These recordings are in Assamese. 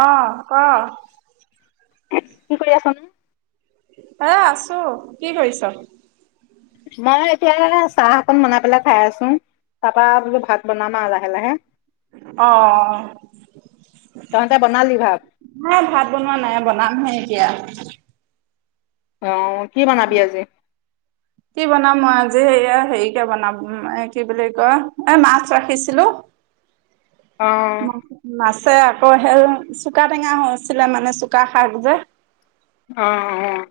অ ক কি কৰি আছ এ আছো কি কৰিছ মই এতিয়া চাহ অকন বনাই পেলাই খাই আছো তাৰ পৰা বুলো ভাত বনাম আৰু লাহে লাহে অ তহঁতে বনালি ভাত? ন ভাত বনোৱা নাই বনামহে এতিয়া আহ কি বনাবি আজি কি বনাম মই আজি এইয়া হেৰিকে বনাম এ কি বুলি কয় এ মাছ ৰাখিছিলো। অ' মাছ। আকৌ সেল চুকা টেঙা হৈছিলে মানে চুকা শাক যে। অঁ অঁ।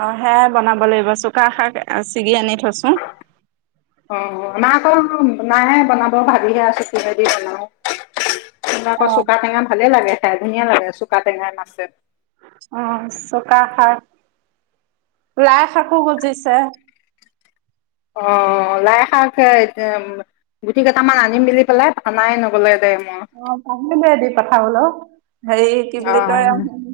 অঁ সেয়া বনাব লাগিব চুকা শাক চিগি আনি। থৈছো অঁ মা। নাইে বনাব ভাবিহে আছ কিহে দি বনাও। তুমাৰ আকৌ অ চুকা টেঙা ভালে লাগে। খাই ধুনীয়া লাগে চুকা টেঙা মাছে। অঁ চুকা শাক লাই শাকো গুজিছে। অঁ, লাই শাক গুটি কেইটামান আনিম বুলি পেলাই নাই নগ'লে দে। মোৰ। অঁ পাহৰিলো দি পঠাবলও। হেৰি কি বুলি কয় অ' আৰু।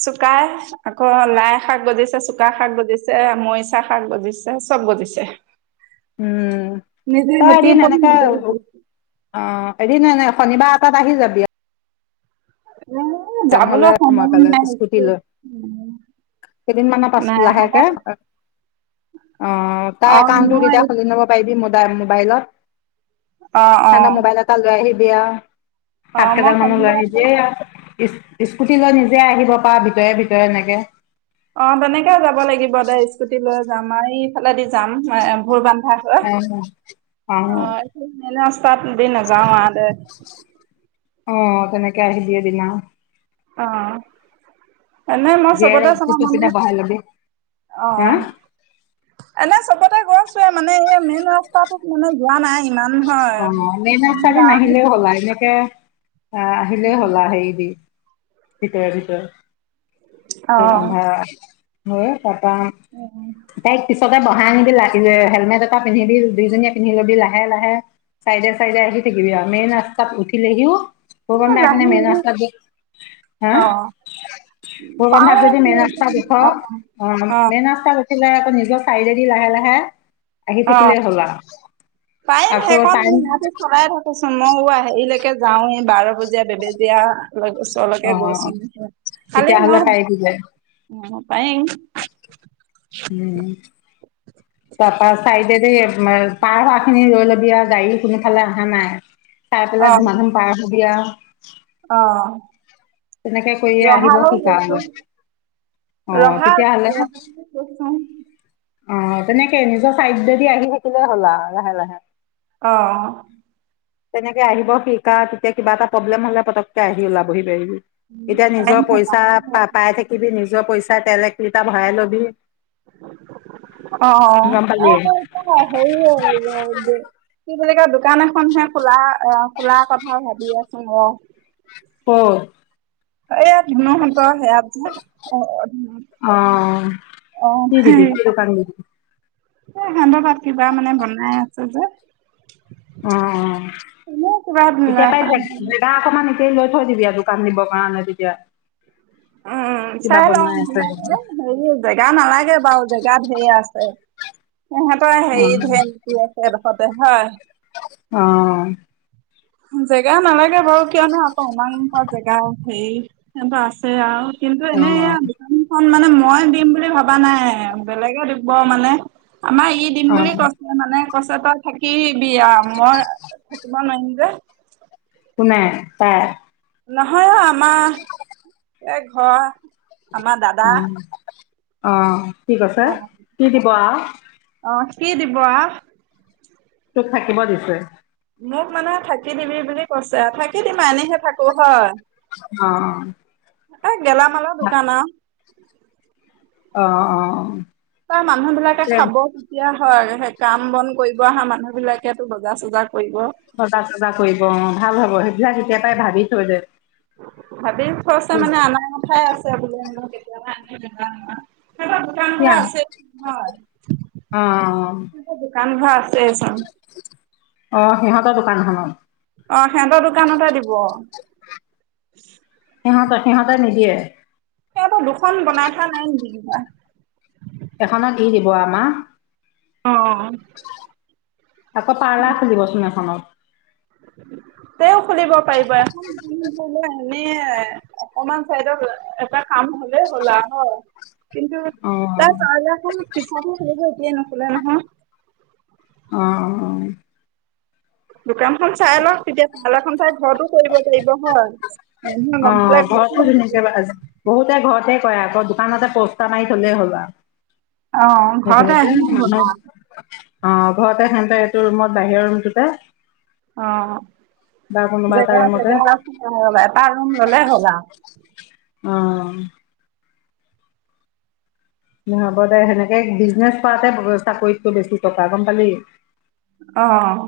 চোকাই আকৌ লাই শাক গজিছে চুকা শাক গজিছে মৰিচা শাক গজিছে চব গজিছে। উম নিজে তই গুটি এদিন পৰি এনেকে নিজে অ এদিন। শনিবাৰ এটাত আহি যাবি। এ তেহলে যাবলৈ সময় পালে নাই স্কুট স্কুল লৈ কেইদিনৰ পাছত নাই হ'ব লাহেকে অ তাৰ অ একাউটটো মই তেতিয়া খুলি লব পাৰিবি ম। মোবাইলত। অ অ সেইকাৰণে মবাইল এটা লৈ আহিবি। দিয়া। অ শাক মই কেইদাল মানো লৈ শনিবাৰটো আহিবি। স্কুটি লৈ নিজে আহিব পাৰ ভিতৰে ভিতৰে এনেকে। অঁ, তেনেকে যাব লাগিব দে স্কুটি লৈ যাম। এইফালেদি যাম ভোৰ বান্ধন। ভাত অ অ এইতো মেলা। তাত দি নজাও আও দে। অঁ, তেনেকে আহিবি এদিন আও। অঁ। এনে মই জীয়াই চবতে চাওঁ ৰাখিছ মানে পিনে বহাই ল'বি অঁ অ হা এনে চবতে গৈছোৱেই মানে এই। মেইন ৰাস্তাত মানে যোৱা নাই। ইমান হয়। অ মেইন এনে চালী গাঁৱলে নাহিলে যাম হ'লা এনেকে [unintelligible] আহ আহিলেই হ'লা হেৰি দি। ভিতয়ে ভিতয়ে। অ [unintelligible] হয় তাৰপা তাইক পিছত। ত বহাই আনিব লাগ হেলমেট এটা পিন্ধিব দুইজনীয়ে পিন্ধি লবি লাহে লাহে চাইডে চাইডে আহি থাকিবি আৰু মেইন ৰাস্তাত উঠিলেহিও, পোৰব দাই লাহে এই মেন লাহে ৰান্ [unintelligible] তাই নাই মেহন আ দে হো অ পাওঁ সোগন্ধাক যদি মানে মেইনচতা দুখ অ অ মেনচতা লাহে লাহে আকৌ নিজৰ চাইদে লাহে লাহে। আহি অ থাকিলেই হ'ল আৰু পাৰিম আকৌ সেইকণ টাইম ম মতি চলাইে থাকোচোন মইও হেৰিলৈকে যাওঁ এই বাৰ বজীয়া বেবেজীয়া অ ওচৰলৈকে গৈছো খালি তেতিয়াহ'লে ন অ পাৰিম। উম তাপা চাইদে দি পাৰ পাৰ খিনি ৰৈ ল'বি আৰু গাড়ী কোনো ফালে অহা নাই। চাই অ পেলাই ধুমা ধুম পাৰ হব দিয়া। [inaudible] অ কৰিয়ে আহিব ৰহালৈ শিকা আৰু গৈছো অ ৰহা তেতিয়াহ'লে ৰহৈ গৈছো। অ তেনেকে নিজৰ চাইড যদি আহি থাকিলে হ'ল লাহে লাহে, অ তেনেকে আহিব শিকা তেতিয়া কিবা এটা প্ৰব্লেম হ'লে পতককে আহি ওলাব পাৰিবিহি এতিয়া নিজৰ পইচা প পাই থাকিবি নিজৰ যোৱা পইচা তেল এক লিটাৰ ভৰাই ল'বি। অ গম পালি আকৌ হেৰি আৰু দোকান এখনহে খোলা অ খোলা কথা ভাবি আছোন অ অ এয় ধুনুহতৰ সেয়া অ অ অ কি দিবি সেই কি দোকান দিবি এ সান্দহ পাত কিবা মানে বনাই আছে যে অ এনে কিবা ধুনু- এতিয়া পাই অকমান লৈ থৈ দিবি দ দোকান দিবি কাৰণে যেতিয়া, উম চাই লওঁ মনে হেৰি জেগা নালাগে বাৰু জেগাত ধেই আছে সিহঁতৰ অ হেৰিত ধেই আছে এডোখৰতে হয়। অ জেগা নালাগে বাৰু কিয়ো আকৌ ইমান খন জেগা সেই আছে আৰু কিন্তু অ এনেই এনেই দোকানখন খন মানে মই দিম বুলি ভবা নাই। বেলেগে দিব মানে। আমাৰ ই দিম অ বুলি কৈছিলে মানে পাছত বা থাকিবি আ। মই থাকিব নোৱাৰিম যে। কোনে? তাই? নহয় অ' আমাৰ, এই ঘৰৰ আমাৰ দাদা। অ অ'। কি কৈছে? অ কি দিব আও? কি দিব আও? তোক থাকিব দিছে। মোক মানে থাকি দিবি বুলি কৈছে। থাকি দিম এনেহে থাকোঁ হয়। অ'। [unintelligible] গেলামালৰ অ দোকান আৰু। অ'-অ'-অ'। তাৰ মানুহবিলাকে খাব, তেতিয়া হয়। সেই কাম-বন কৰিব অহা মানুহবিলাকেতো বজাৰ-চজাৰ বজাৰ - চজাৰ কৰিব অ'। ভাল হব। সেইবিলাক এতিয়াৰ পৰাই ভাবি থৈ দে। অঁ ভাবি থৈছে মানে আনাৰ কথাই আছ [inaudible] কেতিয়াবা আনে [inaudible] সেইখন দোকানতে কিয়া আছে। হয়। অ সেইখন দোকান এখন আছে। চাম। অ' সিহঁতৰ দোকানখনত। অ' সিহঁতৰ দোকানতে দিব। উ সিহঁত- সিহঁতে নিদিয়ে। সেয়াৰ পৰা দুখন বনাই থোৱা নাই নেকি? নাই। এখনত ই দিব আমাক অ'। আকৌ পাৰ্লাৰ খুলিবচোন এখনত। তেওঁ খুলিব পাৰিব এখন [inaudible] এনে অকমান চাইডত এটা কাম হ'লে হ'ল আৰু ন'। কিন্তু অ তাৰ পাৰ্লাৰখন পিছে [inaudible] এতিয়াই নুখুলে নহয়। অ' - অ' - অ'। দোকানখন চাই লওঁক। তেতিয়া [unintelligible] ঘৰতো কৰিব পাৰিব, হয়! মানুহে গম পালে অঁ ঘৰতো আহিব। ধুনীয়াকৈ [unintelligible] বহুতে ঘৰতে কৰে আকৌ দোকানতে পস্তাৰ মাৰি থলেই হ'ল আৰ অহ ঘৰতে [unintelligible] অঁ ঘৰতে সেন্তৰ এইটো ৰুমত বাহিৰৰ ৰুমটোতে অঁ বা কোনোবা এটা জেগা ৰুমতে জেগা অ ৰবা এটা ৰুম ললে হ'ল আৰু। অ! দে হ'ব দে সেনেকে বিজনেছ কৰাতে চাকৰিততটো বেছি টকা গম পালি? অ অ অ।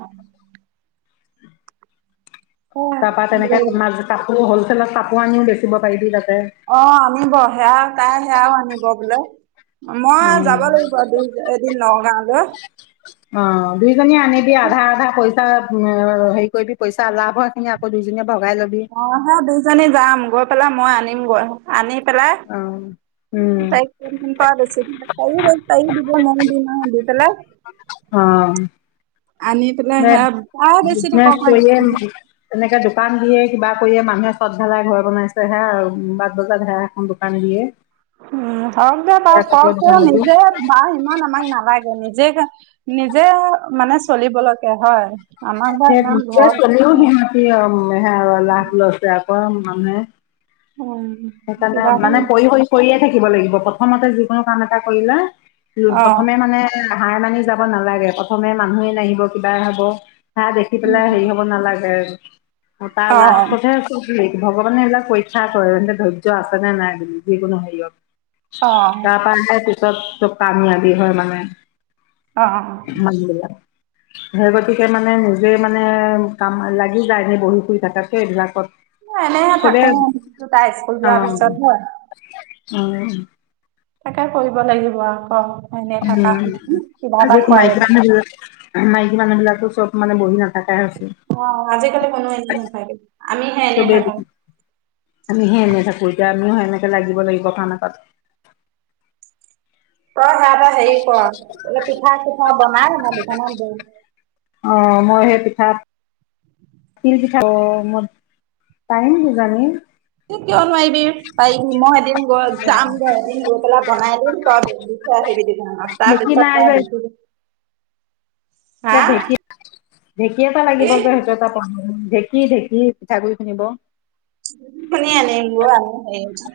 তাৰপা তেনেকে তোমাৰ কাপোৰো হ'ল ল কাপোৰ আনিও বেচিব পাৰিবি তাত অ আনিব সেয়াও, তাই সেয়াও আনিব বোলে। মই উম! যাব লাগিব দুই এদিন নগাঁওলৈ। অহ দুইজনীয়ে আনিবি আধা আধা পইচা উম হেৰি কৰিবি পইচা লাভ হোৱাখিনি আকৌ দুজনীয়ে অ সেই দুইজনী যাম গৈ পেলাই মই আনিম গৈ। আনি পেলাই অ উম [unintelligible] তাইও দিব মইয়ো দিম আৰু দি পেলাই অ! আনি পেলাই সেয়া প্ৰায় বেছি থাকক বিজনেচ লাগে। কৰিয়ে তেনেকে দোকান দিয়ে কিবা কৰিয়ে মানুহে চদ ধালাই ঘৰ বনাইছে হে আৰু বাট বজাত হে এখন দোকান দিয়ে। উম! হওক দে পাওক কৰক নিজে বা ইমান আমাক নালাগে নিজে যে নিজে মানে চলিবলৈকে, হয়! আমাক বা ইমান নিজে ঘৰ চলিও সিহতি অ সেয়া লাভ লৈছে কি কম! মানে উম সেইকাৰণে কিবা মানে এটা পৰি সৰি কৰিয়ে থাকিব লাগিব, প্ৰথমতে যিকোনো কাম এটা কৰিলে অ প্ৰথমে মানে হাৰ মানি যাব নালাগে প্ৰথমে মানুহে নাহিব কিবা হব সেয়া দেখি পেলাই হেৰি হ'ব নালাগে অ তাৰ লাষ্টট হে ভগৱানে এইলাক পৰীক্ষা কৰে ধৈৰ্য আছে নে নাই বুলি যিকোনো অ হেৰিয়ত তাৰ্পা হে দি চত ত কামলাগি হয় মানে অ অ', মান্দেলা সেই গতিকে মানে নিজে মানে কাম লাগি যায় সেই বহি শুই থকাতকে এইবিলাকত এনেহে চবে থাকো তাই পূজা পিছত হে অ তাকে কৰিব লাগিব আকৌ এনেই উ থকা কিবা আজি এটা খুৱাই মাইকী মানুহ বিলাক মাইকী মানুহ বিলাক আৰু চব মান বহি নাথা কা হৈছে অ আজিকালি কোনো এনেই নাথাকে আমিহে এনেই চবেই থাকো আমি সে এনেই থাকো এতিয়া আমিও সনেকে লাগিব কথা নাপাতে তই সেয়া পা‌ হেৰি কৰ পিঠা চিঠা বনাই আমাৰ দোকানত দেগে অ মই সেই পিঠাত তিল পিঠা মই পাৰিম কিজানি এ কিয় নোৱাৰিবি পাৰি মই এদিন গৈ যাম গে এদিন গৈ পেলাই বনাই দিম তই বেছিথৈ আহিবি তাৰ ঢেঁকী নাই পিছত যে মই দিখো ঢেঁকী ঢেঁকী এটা লাগিব কি যে সেইটো এটা প্ৰব্লেম ঢ়েকী ঢেঁকী পিঠাগুড়ি খুন্দিব কিনি আনিম ক আমি সেইটো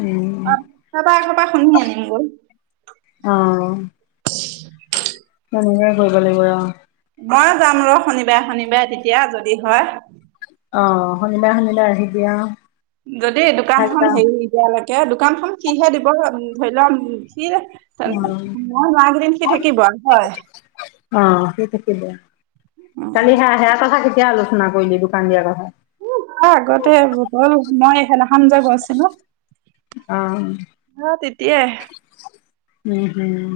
উম, অ তপা ঘৰ পৰা খুন্দি আনিম গৈ অ [inaudible] তেনেকে কৰিব লাগিব অ মই যাম ৰ শনিবাৰে শনিবাৰে তেতিয়া যদি হয় অ শনিবাৰ শনিবাৰে আহিবি অ যদি দোকানখনন হেৰি নিদিয়ালৈকে কে দোকানখন কিহে দিব ধৰি লোৱা সি অ থাকিব হয় অ সি থাকিব, কালি হা সেয়াতে থাকিব তাকে আলোচনা কৰিলি দোকান দিয়াৰ কথা উ আগতে হল মই সেইদিনাখন যে গৈছিলো অ তেতিয়া উম হম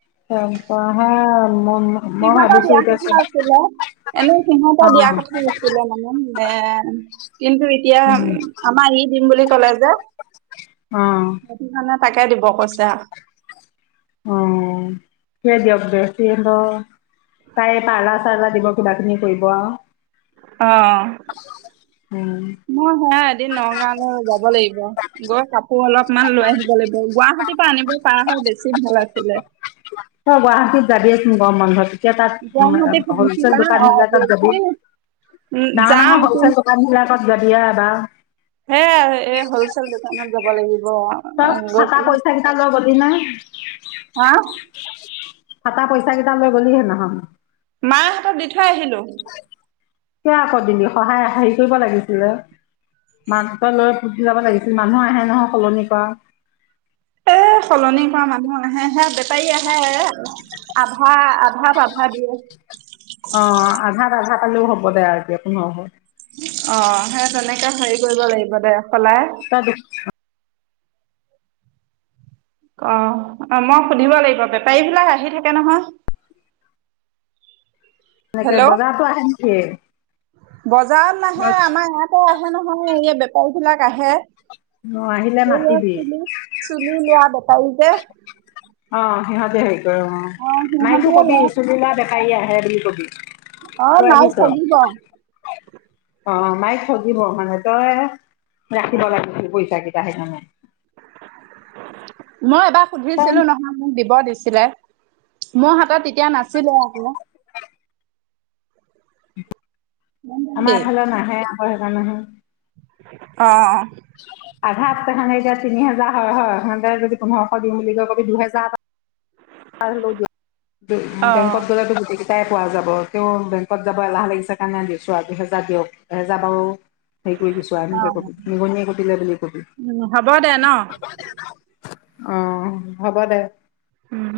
[unintelligible] মই সিহঁতৰ ভাবিছো দিয়া এতিয়া কথা চব আছিলে এনে সিহতৰ অ', দিয়া কথা আছিলে মানে মে কিন্তু এতিয়া উম, আমাৰ ই দিম বুলি কলে যে অ', সেতু কাৰণে তাকে দিব কৈছে। অ'। সিয়ে দিয়ক দিয়ক সিকি তাই পাৰ্লা চাৰ্লা দিব কিবা খিনি কৰিব আৰু অ উম। মই হেয়া এদিন নগাঁওলৈ যাব লাগিব গৈ কাপোৰ অলপ অলপমান লৈ আহিব লাগিব। গুৱাহাটীৰ পৰা আনিব পৰা হৈ বেছি ভাল আ চিলে অ গুৱাহাটীত যাবিয়ে চোন গৰম বন্ধত। এতিয়া গুৱাহাটী তাত ফেঞ্চি হলচেল পা দোকান অ বিলাকত যদি উম ডাঙৰ যাম ডাঙৰ হলচেল দোকান বিলাকত যদি আও বা হে এই হলচেল দোকানত যাব লাগিব। তই গৈ ফাটা পেলাই পইচা কেইটা লৈ গ'লি হা ফাতা পইচা কেইটা লৈ গলি সেইদিনাখন। মাই হাতত দি থৈ আহিলোঁ। সে আকৌ দিলি সহায় হেৰি কৰিব লাগিছিলে। মাকহতৰ লৈ গুচি যাব লাগিছিল। মানুহ আহে নহয় সলনি কৰা। এ সলনি কৰা মানুহ আহে হে বেপাৰী আহে আধা আধাত আধা দিয়ে। অ আধাত আধাত আলও হ'ব দে আজিটো নহয়। অ সেই তেনেকে হেৰি কৰিব লাগিব দে, সলাই ত অ অ মই সুধিব লাগিব। বেপাৰীবিলাক আহি থাকে নহয়। এনেকে হেল্ল' বজাৰটো আহে নেকি? বজাৰত নাহে, আমাৰ ইয়াতে আহে নহয়। এই বে এইবিলাক আহে। অ আহিলে এইয়া মাতিবি চুলি চুলি লোৱা বে চালিতে অ সিহতি হেই অ মাইকো সিহঁতিয়ে কবি লয় ছোলী লোৱো বে গাড়ী আহে বুলি কবি। অ তই নাই আহিছ? ঠগিব অ মাইক ঠগিব। মানে তই ৰাখিব লাগিছিল পইচা কেইটা সেইকাৰণে। মই এবাৰ তই সুধিছিলো নহয় ম দিব দিছিলে। মোৰ হাতত তেতিয়া নাছিলে আকৌ। [inaudible] আমাৰ এইফালে নাহে আ ভয় খাই নাহে অ আধাত তেখানে এতিয়া তিনি হেজাৰ হয় হয় সিহতে যদি পোন্ধৰশ দিম বুলি কয় কবি দুহেজাৰ এটা [unintelligible] অ বেংকত গলে তোৰ গোটেই চাই পোৱা যাব। তেওঁ বেংকত যাব এলাহ লাগিছে কাৰণে দিছো আৰু। এহেজাৰ দিয়ক এহেজাৰ বাৰু হেৰি কৰি গৈছো। অ আনিব কবি নিগনিয়ে কুটিলে বুলি কবি। হ'ব দে ন অ হ'ব দে। উম